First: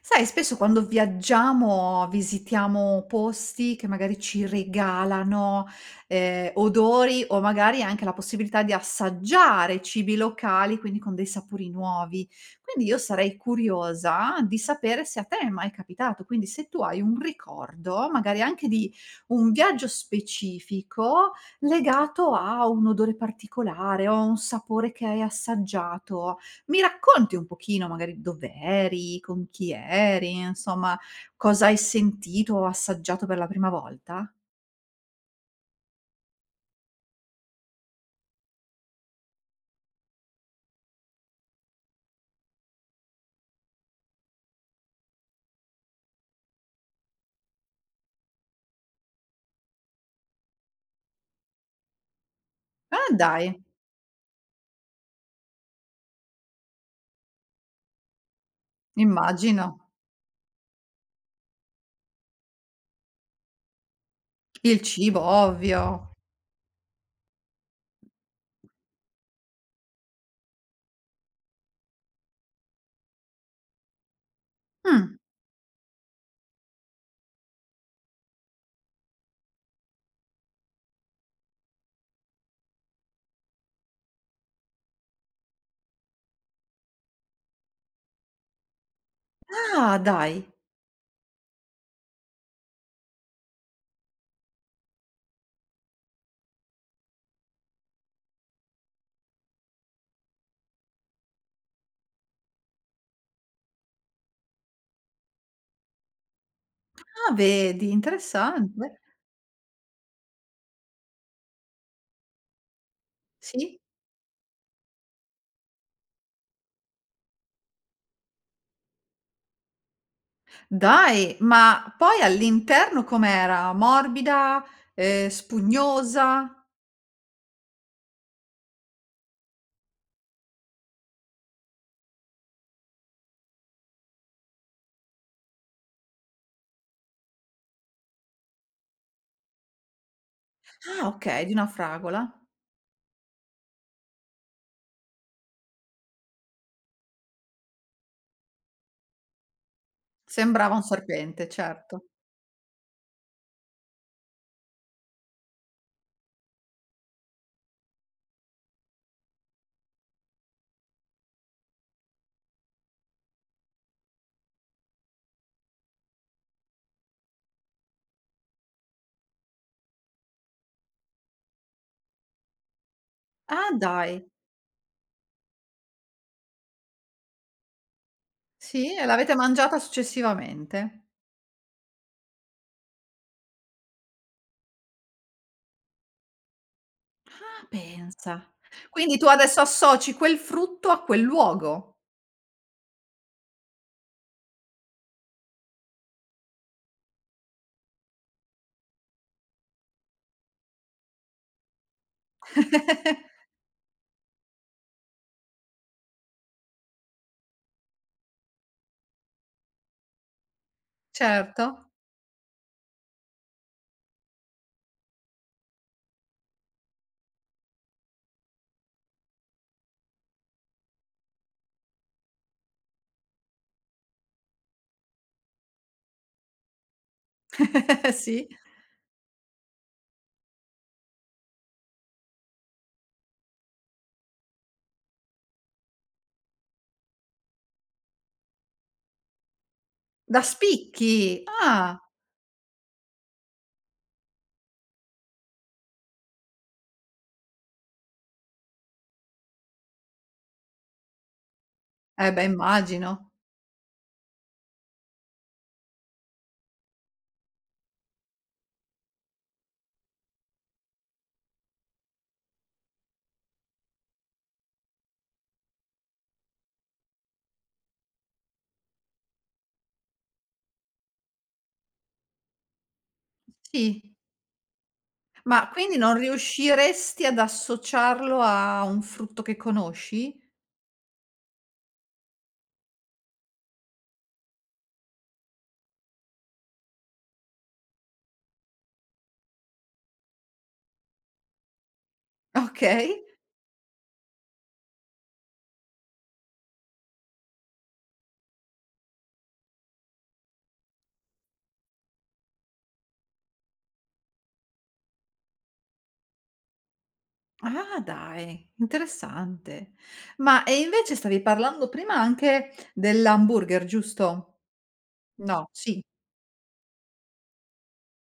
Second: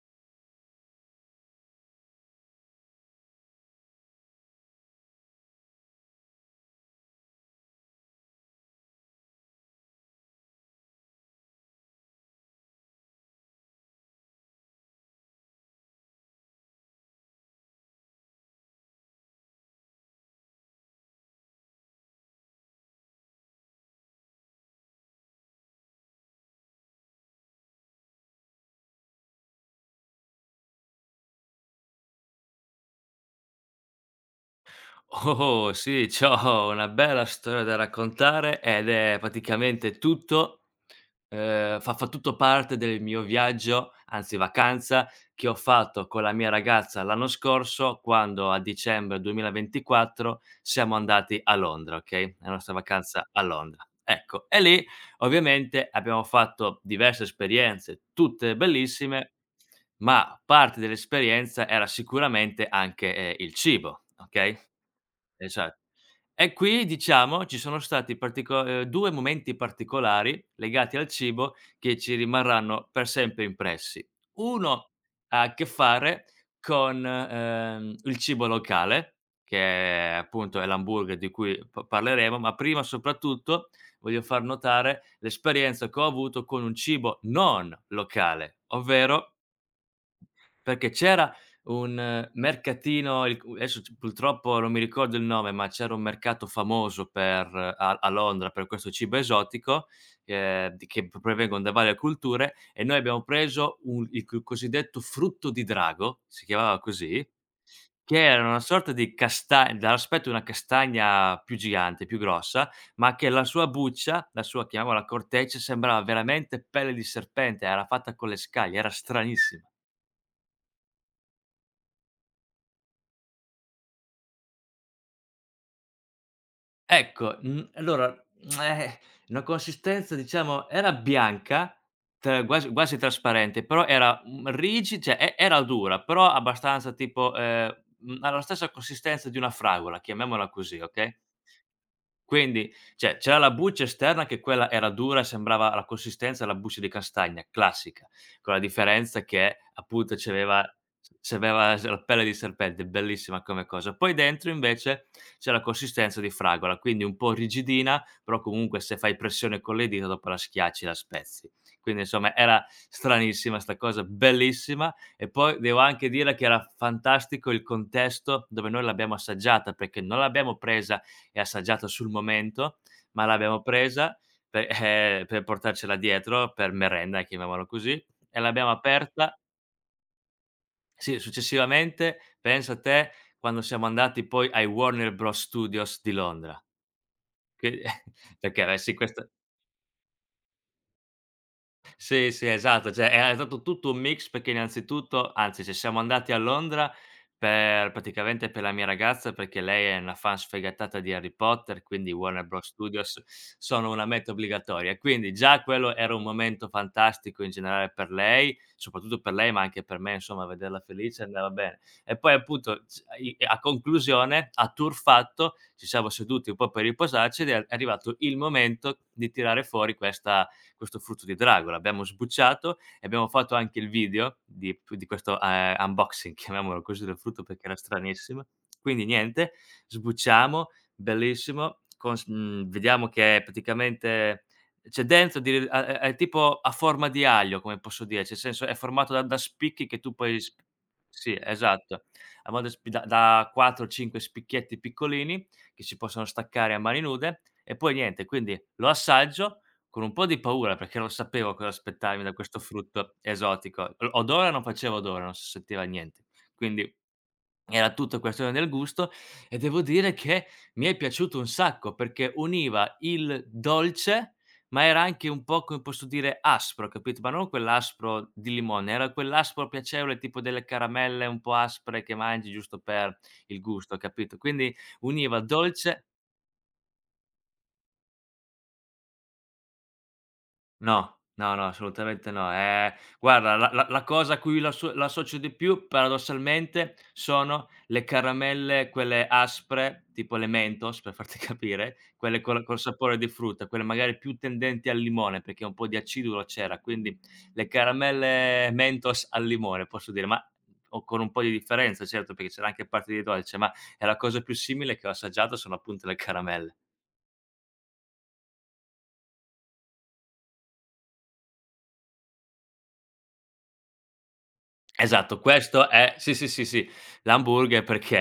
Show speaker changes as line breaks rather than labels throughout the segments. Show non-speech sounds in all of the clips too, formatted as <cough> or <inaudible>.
Sai, spesso quando viaggiamo visitiamo posti che magari ci regalano, odori o magari anche la possibilità di assaggiare cibi locali, quindi con dei sapori nuovi. Quindi io sarei curiosa di sapere se a te è mai capitato, quindi se tu hai un ricordo, magari anche di un viaggio specifico legato a un odore particolare o a un sapore che hai assaggiato. Mi racconti un pochino magari dov'eri, con chi eri, insomma, cosa hai sentito o assaggiato per la prima volta?
Oh, sì, c'ho una bella storia da raccontare ed è praticamente tutto fa tutto parte del mio viaggio, anzi vacanza, che ho fatto con la mia ragazza l'anno scorso quando a dicembre 2024 siamo andati a Londra, okay, la nostra
Ah
vacanza a
dai,
Londra. Ecco, e lì ovviamente abbiamo fatto diverse esperienze, tutte bellissime,
immagino.
ma parte dell'esperienza era sicuramente anche, il cibo, okay?
Il cibo
Esa
ovvio.
e qui diciamo ci sono stati partico 2 momenti particolari legati al cibo che ci rimarranno per sempre impressi. Uno
Mh,
ha a che fare con, il cibo locale, che appunto è l'hamburger di cui pa parleremo, ma prima soprattutto voglio far notare l'esperienza che ho avuto con un cibo non locale, ovvero
ah dai,
perché c'era un mercatino, il cu adesso c purtroppo non mi ricordo il nome, ma c'era un mercato famoso per a Londra per questo cibo esotico, di che p provengono da varie culture e noi abbiamo preso un il c cosiddetto frutto di drago, si chiamava così,
ah vedi,
che era una sorta
interessante.
di casta dall'aspetto di una castagna più gigante, più grossa, ma che la sua
Sì.
buccia, la sua chiamiamola corteccia, sembrava veramente pelle di serpente, era fatta con le scaglie, era stranissima.
Dai, ma poi all'interno com'era? Morbida, spugnosa?
Ecco, allora, <tsk> eh, una consistenza diciamo era bianca, tra quasi quasi trasparente, però era, rigid cioè era dura, però abbastanza tipo, ha la stessa consistenza di una fragola, chiamiamola così,
Ah
okay?
okay, di una fragola.
Quindi, cioè, c'era la buccia esterna che quella era dura e sembrava la consistenza della buccia di castagna, classica, con la differenza che appunto c'aveva
Sembrava un serpente,
c'aveva s la
certo.
pelle di serpente, bellissima come cosa. Poi dentro invece c'è la consistenza di fragola, quindi un po' rigidina, però comunque se fai pressione con le dita dopo la schiacci, la spezzi. Quindi insomma era stranissima 'sta cosa, bellissima e poi devo anche dire che era fantastico il contesto dove noi l'abbiamo assaggiata, perché non l'abbiamo presa e assaggiato sul momento, ma l'abbiamo
Ah
presa
dai.
pe per portarcela dietro, per merenda, chiamiamola così, e l'abbiamo
Sì, e l'avete
aperta.
mangiata successivamente?
Sì, successivamente, pensa te, quando siamo andati poi ai Warner Bros Studios di Londra,
Ma
che <laughs>
pensa.
perché avessi
Quindi tu
questa.
adesso associ quel frutto a quel luogo.
Sì, sì, esatto, cioè era stato tutto un mix perché innanzitutto anzi ci siamo andati a Londra per praticamente per la mia ragazza, perché lei è una fan sfegatata di Harry Potter, quindi Warner Bros. Studios sono una meta obbligatoria. Quindi già quello era un momento fantastico in generale per lei, soprattutto per lei, ma anche per me insomma vederla felice andava bene.
Certo.
E poi appunto c i a conclusione, a tour fatto, ci siamo seduti un po' per riposarci ed è arrivato il momento di tirare fuori questa questo frutto di drago, l'abbiamo sbucciato e abbiamo fatto anche il video di questo, unboxing, <laughs> chiamiamolo così, del frutto perché era
<laughs>
stranissimo.
Sì.
Quindi niente, sbucciamo, bellissimo, vediamo che è praticamente c'è dentro di a è tipo a forma di aglio, come posso dire, cioè nel senso è formato da spicchi che tu puoi
Da
sp sì,
spicchi? Ah.
esatto, a modo sp da 4, 5 spicchietti piccolini che si possono staccare a mani nude e poi niente, quindi lo assaggio, con un po' di paura, perché non sapevo cosa aspettarmi
Eh
da
beh,
questo frutto
immagino.
esotico. L odore non faceva odore, non si sentiva niente. Quindi era tutto questione del gusto e devo dire che mi è piaciuto un sacco, perché univa il dolce, ma era anche un po', come posso dire, aspro, capito? Ma non quell'aspro di limone, era quell'aspro piacevole tipo delle caramelle un po' aspre che mangi giusto per il gusto,
Sì.
capito? Quindi univa
Ma quindi
dolce.
non riusciresti ad associarlo a un frutto che conosci?
No, no, no, assolutamente no. Guarda la cosa a cui l'associo di più paradossalmente sono le caramelle quelle aspre, tipo le Mentos per farti <laughs> capire, quelle col sapore
Okay.
di frutta, quelle magari più tendenti al limone, perché un po' di acidulo c'era, quindi le caramelle Mentos al limone, posso dire, ma o con un po' di differenza certo, perché c'era anche parte di dolce, ma è la cosa più simile che ho assaggiato sono appunto le caramelle.
Ah dai, interessante. Ma e invece stavi parlando prima anche dell'hamburger, giusto?
Esatto,
No,
questo
sì.
è, sì, sì, sì, sì, l'hamburger perché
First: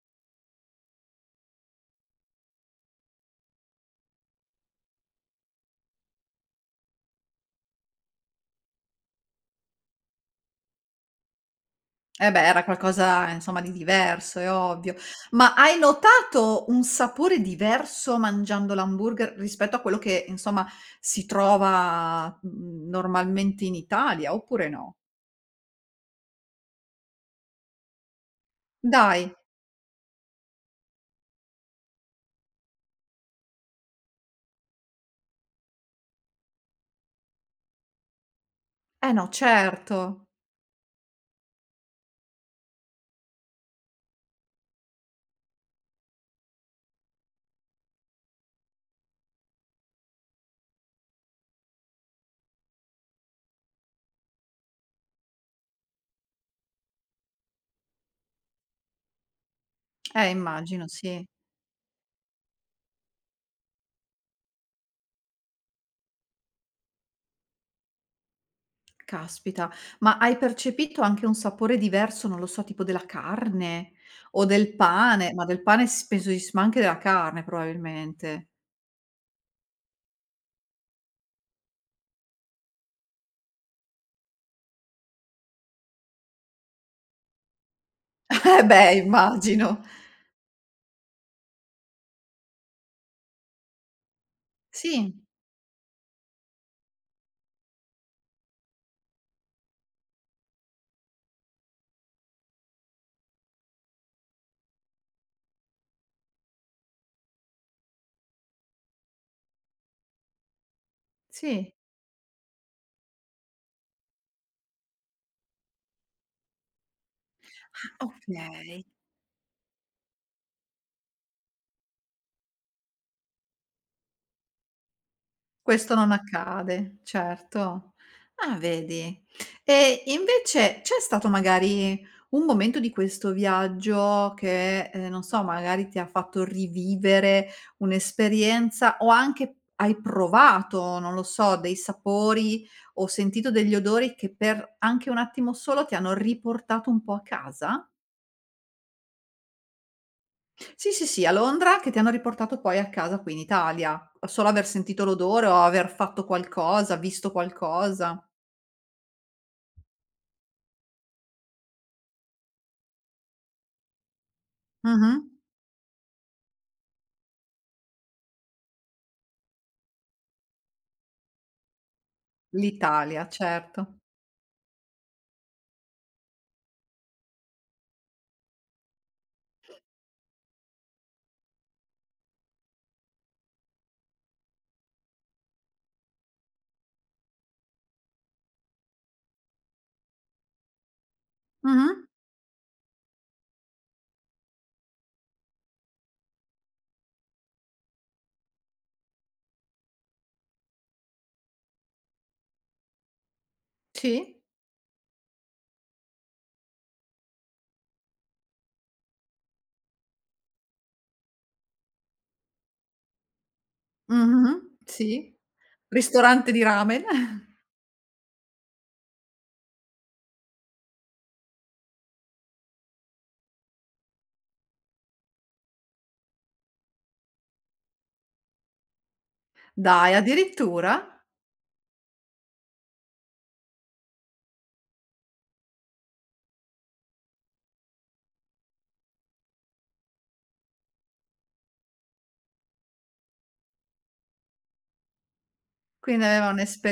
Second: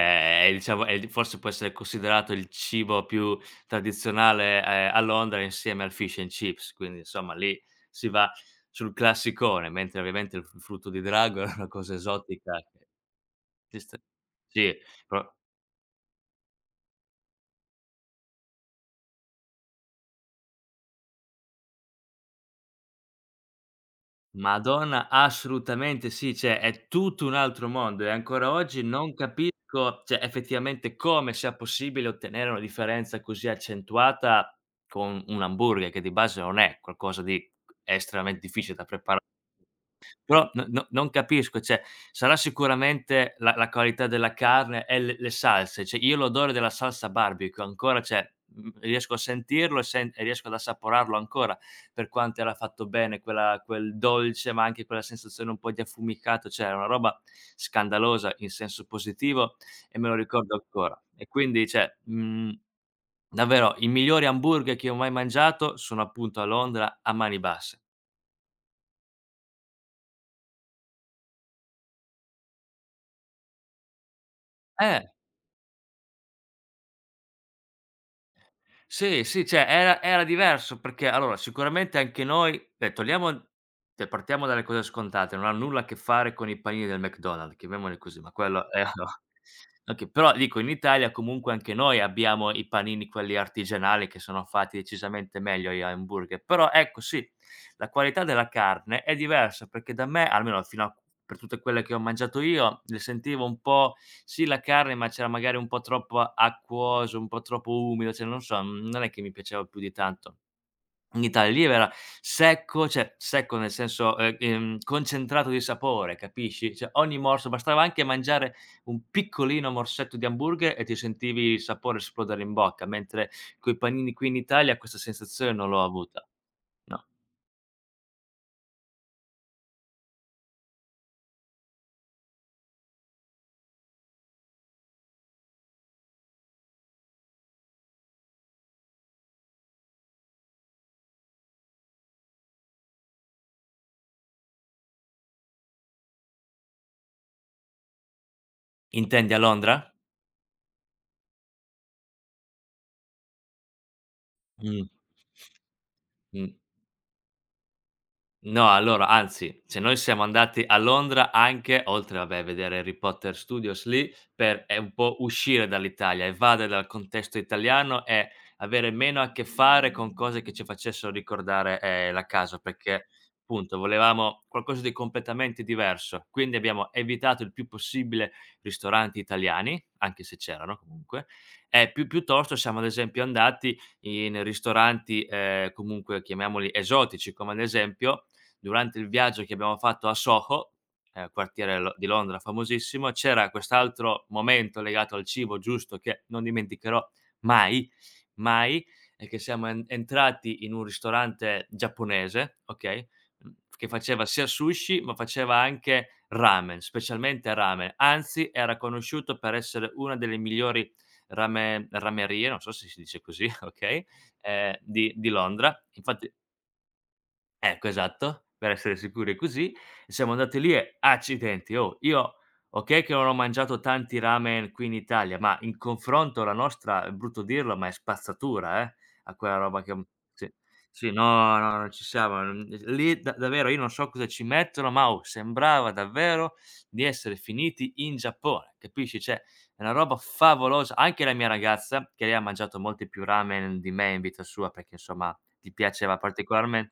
è, diciamo, è il, forse, può essere considerato il cibo più tradizionale, a Londra insieme al fish and chips, quindi insomma lì si va sul classicone, mentre ovviamente il f frutto di drago è una cosa
Eh beh,
esotica
era
che
qualcosa insomma di
esiste
diverso, è
sì,
ovvio.
pro
Ma hai notato un sapore diverso mangiando l'hamburger rispetto a quello che insomma si trova, mhmm, normalmente in Italia oppure no?
Madonna, assolutamente sì, cioè è tutto un altro mondo e ancora oggi non
Dai.
capisco, cioè effettivamente come sia possibile ottenere una differenza così accentuata con un hamburger che di base non è qualcosa di estremamente difficile da
Eh
prepara.
no, certo.
Però no, no, non capisco, cioè sarà sicuramente la qualità della carne e le salse, cioè io l'odore della salsa barbecue ancora, cioè, riesco a sentirlo e riesco ad assaporarlo ancora, per quanto era fatto bene quel dolce, ma anche quella sensazione un po' di affumicato, cioè era una roba scandalosa in senso positivo e me lo ricordo
Immagino,
ancora.
sì.
E quindi cioè, davvero i migliori hamburger che ho mai mangiato sono appunto a Londra a mani basse.
Caspita. Ma hai percepito anche un sapore diverso, non lo so, tipo della carne o del
Eh!
pane? Ma del pane s penso si s ma anche della carne probabilmente.
Sì, sì, cioè era diverso perché allora sicuramente anche noi beh togliamo cioè partiamo dalle cose scontate, non ha nulla a che fare con i panini del McDonald's, chiamiamoli così, ma
<laughs> Eh
quello è
beh,
<laughs> no.
immagino.
Okay, però dico in Italia comunque anche noi abbiamo i panini quelli artigianali che sono fatti
Sì,
decisamente meglio agli hamburger, però ecco sì la qualità della carne è diversa perché da me, almeno fino a per tutte quelle che ho mangiato io, le sentivo un po' sì la carne, ma c'era magari un po' troppo acquoso, un po' troppo umido, cioè non so, non è che mi piaceva più di tanto. In Italia lì
sì.
era secco, cioè secco nel senso, concentrato di sapore, capisci? Cioè ogni morso bastava anche
Ah,
mangiare
okay.
un piccolino morsetto di hamburger e ti sentivi il sapore esplodere in bocca, mentre coi panini qui in Italia questa sensazione non l'ho
Questo non
avuta.
accade,
No.
certo. Ah, vedi. E invece c'è stato magari un momento di questo viaggio che, non so, magari ti ha fatto rivivere un'esperienza o anche hai provato, non lo so, dei sapori o sentito degli odori che per anche un attimo solo ti hanno riportato un po' a casa?
Intendi a Londra?
Sì, sì, sì, a Londra che ti hanno riportato poi a casa qui in Italia. Solo aver
Mh.
sentito l'odore o aver fatto
Mh.
qualcosa, visto qualcosa.
No, allora, anzi, se noi siamo andati a Londra anche, oltre vabbè a vedere Harry Potter Studios lì, per, un
Mh-mh.
po' uscire dall'Italia, evadere dal contesto italiano e avere meno a che fare con cose che ci facessero ricordare, la casa, perché
L'Italia,
appunto
certo.
volevamo qualcosa di completamente diverso. Quindi abbiamo evitato il più possibile ristoranti italiani, anche se c'erano comunque, e più piuttosto siamo ad esempio andati in ristoranti, comunque chiamiamoli esotici, come ad esempio durante il viaggio che abbiamo fatto a Soho, quartiere
Mh-mh.
lo di Londra famosissimo, c'era quest'altro momento legato al cibo giusto che non dimenticherò mai, mai, è che siamo en entrati in un ristorante giapponese, okay, che faceva
Sì.
sia sushi, ma faceva anche ramen, specialmente ramen, anzi era conosciuto per essere una delle migliori ramerie, non so se si dice così, <laughs> okay,
Mh-mh.
di
Sì.
Londra. Infatti.
Ristorante di ramen. <laughs>
Ecco, esatto, per essere sicuri così. Siamo andati lì e accidenti, oh, io okay che non ho mangiato tanti ramen qui in Italia, ma in confronto la nostra, è brutto dirlo, ma è spazzatura, a quella roba che m.
Dai,
Sì, sì,
addirittura?
no, no, non ci siamo. Mhmm, lì da davvero io non so cosa ci mettono, ma oh, sembrava davvero di essere finiti in Giappone, capisci, cioè è una roba favolosa. Anche la mia ragazza, che lei ha mangiato molti più ramen di me in vita sua, perché insomma gli piaceva
Quindi aveva
particolarmen.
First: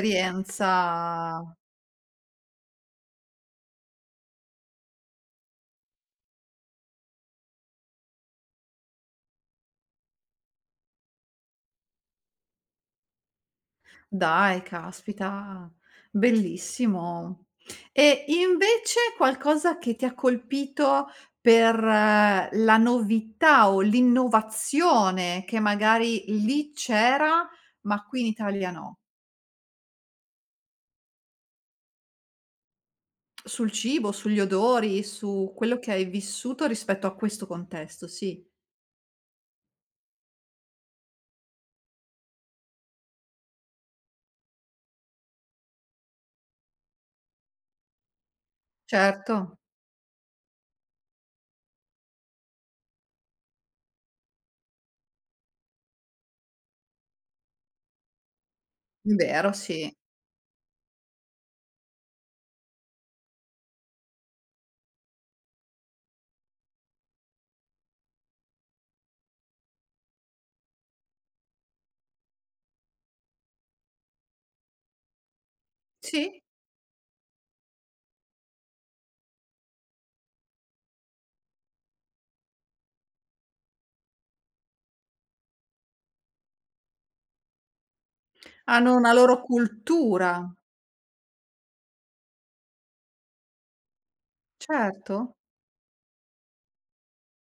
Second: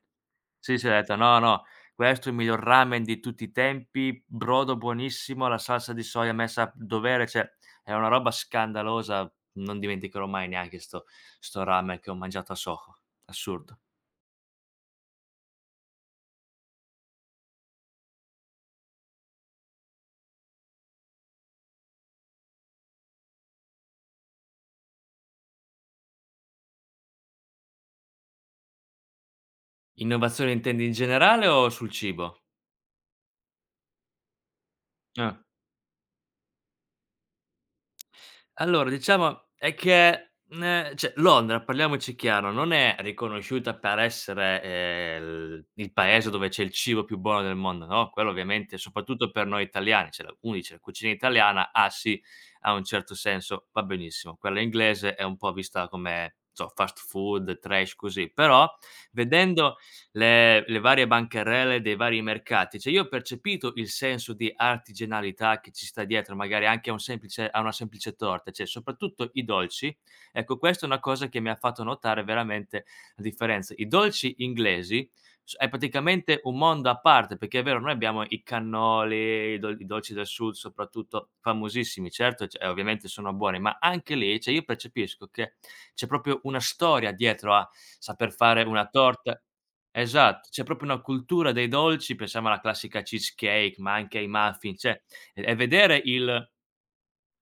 Sì, sì, ho detto: "No, no, questo è il miglior ramen di tutti i tempi, brodo buonissimo, la salsa di soia messa a dovere", cioè è una roba scandalosa, non dimenticherò mai neanche 'sto ramen che ho mangiato a Soho. Assurdo.
Dai, caspita, bellissimo. E invece qualcosa che ti ha colpito per la novità o l'innovazione che magari lì c'era, ma qui in Italia no?
Innovazione intendi in generale o sul cibo?
Sul cibo, sugli odori,
Eh.
su quello che hai vissuto rispetto a questo contesto, sì.
Allora diciamo è che, cioè Londra, parliamoci chiaro, non è riconosciuta per essere, il paese dove c'è il cibo più buono del mondo, no, quello ovviamente soprattutto
Certo,
per noi italiani, cioè la quindi c'è la cucina italiana, ah sì, ha un certo senso, va benissimo. Quella inglese è un po' vista come, non so, fast food, trash, così. Però,
vero,
vedendo
sì.
le varie bancarelle dei vari mercati. Cioè io ho percepito il senso di artigianalità che ci sta dietro, magari anche a una semplice torta, cioè soprattutto i dolci. Ecco, questa è una cosa che mi ha fatto notare veramente la differenza. I dolci inglesi s è praticamente
Sì,
un mondo a parte, perché è vero, noi abbiamo i cannoli, i dol i dolci del sud soprattutto, famosissimi, certo, cioè ovviamente sono buoni, ma anche lì, cioè io percepisco che c'è proprio una storia dietro a saper fare una
hanno una loro
torta. Esatto,
cultura,
c'è proprio una cultura dei dolci, pensiamo alla classica cheesecake, ma anche ai muffin, cioè
certo.
e vedere il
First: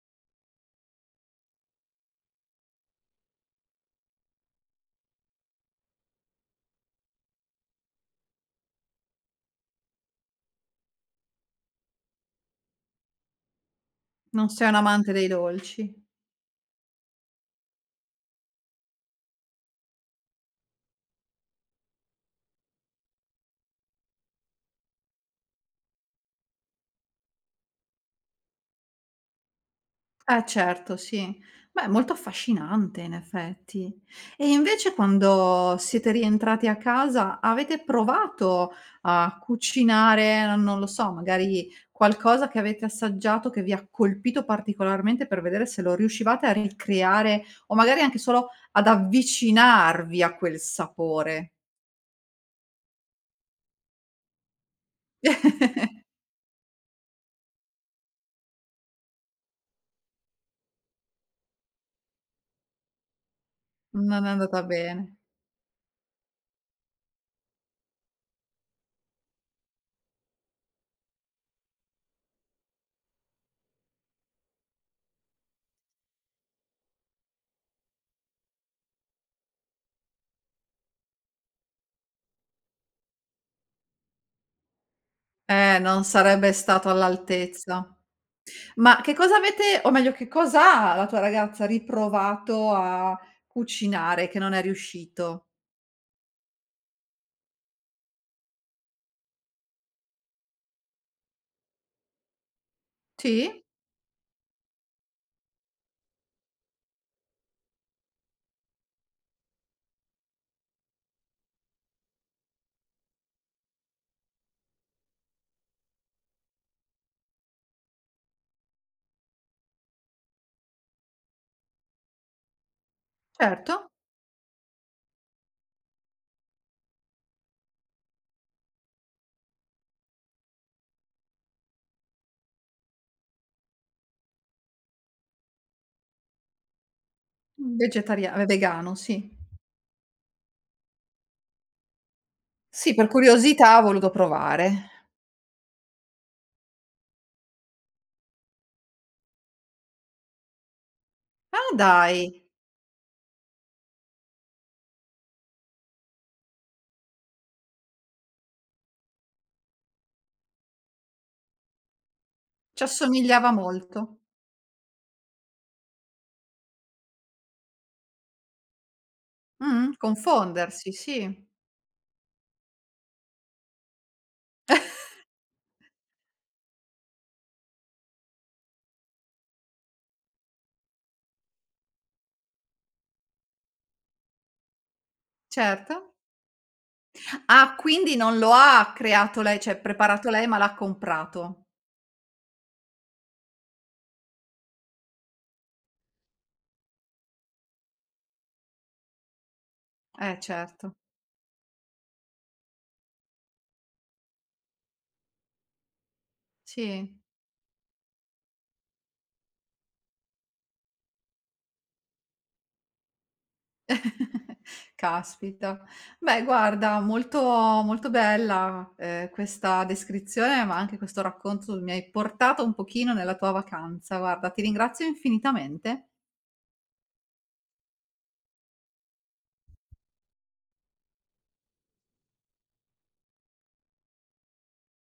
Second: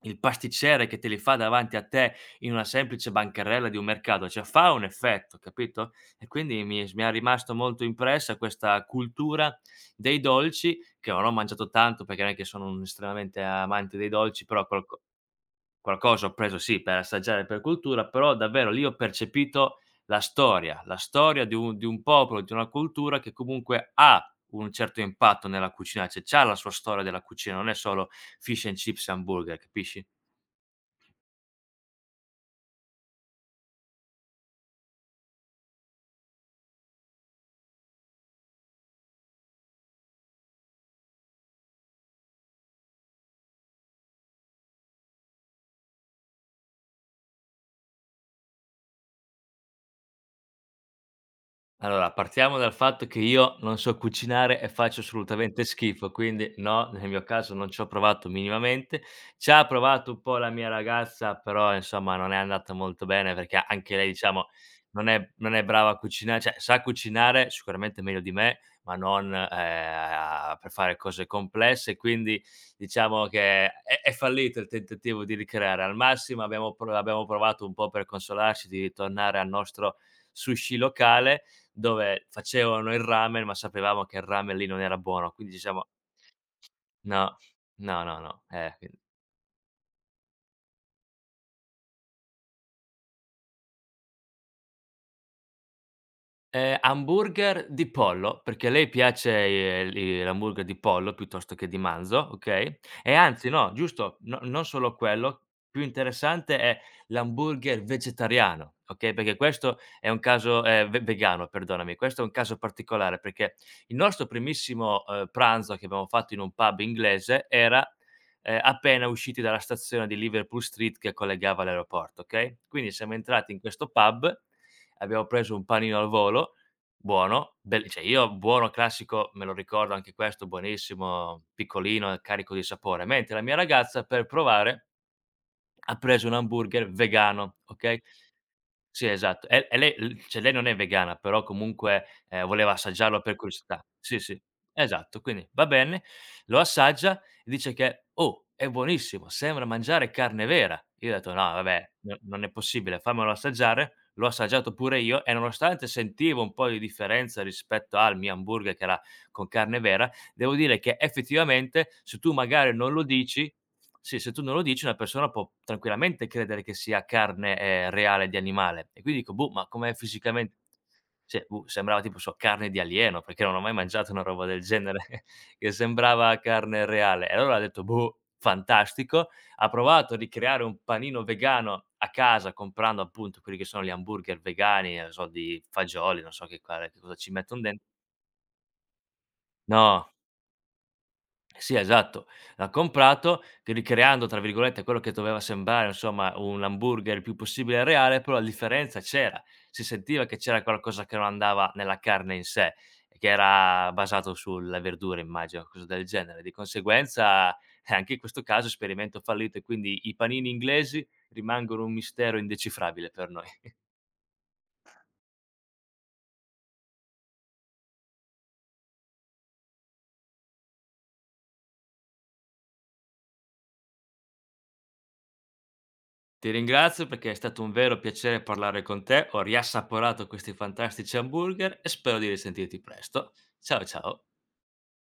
il pasticcere che te li fa davanti a te in una semplice bancarella di un mercato, cioè fa un effetto, capito? E quindi mi è s mi è rimasto molto impressa questa cultura dei dolci, che non ho mangiato tanto perché non è che sono un estremamente amante dei dolci,
Non
però
sei un amante dei dolci.
qualcosa ho preso, sì, per assaggiare, per cultura, però davvero lì ho percepito la storia di un popolo, di una cultura che comunque ha un certo impatto nella cucina, cioè c'ha la sua storia della cucina, non è solo fish and chips e hamburger, capisci?
Eh certo, sì. Beh, molto affascinante in effetti. E invece quando siete rientrati a casa avete provato a cucinare, non lo so, magari qualcosa che avete assaggiato che vi ha colpito particolarmente per vedere se lo riuscivate a ricreare o magari anche solo ad avvicinarvi a quel sapore?
Allora, partiamo dal fatto che io non so cucinare e faccio assolutamente
<laughs>
schifo, quindi no, nel mio caso non ci ho provato minimamente. Ci ha provato un po' la mia ragazza, però insomma non è andata molto bene perché anche lei,
Non è
diciamo,
andata
non
bene.
è non è brava a cucinare, cioè sa cucinare sicuramente meglio di me, ma non, a per fare cose complesse, quindi diciamo che è fallito il tentativo di ricreare. Al massimo abbiamo pro abbiamo provato un po' per consolarci di tornare al nostro sushi locale dove facevano il ramen, ma sapevamo che il ramen lì non era buono, quindi diciamo
Non sarebbe stato
no,
all'altezza.
no, no, no, quindi
Ma che cosa avete o meglio che cosa ha la tua ragazza riprovato a cucinare che non è riuscito?
Hamburger di pollo, perché a lei piace, il l'hamburger di pollo piuttosto che di manzo, okay, e anzi
Sì?
no, giusto, no, non solo quello, più interessante è l'hamburger vegetariano, okay, perché questo è un caso ve vegano, perdonami, questo è un caso particolare perché il nostro primissimo, pranzo che abbiamo fatto in un pub inglese era, appena usciti dalla stazione di Liverpool Street che collegava l'aeroporto, okay, quindi siamo entrati in
Certo.
questo pub, abbiamo preso un panino al volo, buono, bel cioè io buono classico, me lo ricordo anche questo, buonissimo, piccolino e carico di sapore, mentre la mia ragazza per provare ha preso un hamburger vegano, okay?
Vegetaria vegano,
Sì,
sì.
esatto. E lei l cioè lei non è vegana, però comunque, voleva
Sì, per
assaggiarlo per
curiosità ha
curiosità.
voluto
Sì, sì,
provare.
esatto. Quindi va bene, lo assaggia e dice che: "Oh, è buonissimo, sembra mangiare carne vera." Io ho detto: "No,
Ah
vabbè, no,
dai,
non è possibile, fammelo assaggiare." L'ho assaggiato pure io e nonostante sentivo un po' di differenza rispetto al mio hamburger che era con carne vera, devo dire che effettivamente se tu magari
ci
non lo dici,
assomigliava molto.
sì, se tu non lo dici, una persona può tranquillamente credere che sia carne, reale di animale. E quindi dico: "Boh, ma com'è fisicamente?"
Confondersi,
Cioè,
sì,
boh, sembrava tipo so carne di alieno, perché non ho mai mangiato una roba del genere <laughs> che sembrava carne reale. E allora ho detto: "Boh, fantastico." Ha provato a ricreare un panino vegano a casa comprando appunto quelli che sono gli hamburger vegani, non so, di
certo.
fagioli, non so che quale che cosa ci metton
Ah,
den
quindi non lo ha creato lei, cioè
no.
preparato lei, ma l'ha comprato.
Sì, esatto. L'ha comprato, ricreando tra virgolette quello che doveva sembrare, insomma, un hamburger il più possibile reale, però la differenza c'era. Si sentiva che
Eh
c'era
certo,
qualcosa che non andava nella carne in sé, che era basato sulle verdure, immagino, cosa del genere. Di
sì.
conseguenza, anche in questo caso esperimento fallito e quindi i panini inglesi rimangono un mistero indecifrabile per noi.
<laughs> Caspita. Beh guarda, molto molto bella, questa descrizione, ma anche questo racconto mi hai portato un pochino nella tua vacanza. Guarda, ti ringrazio infinitamente.
Ti ringrazio perché è stato un vero piacere parlare con te, ho riassaporato questi fantastici hamburger e spero di risentirti presto. Ciao ciao.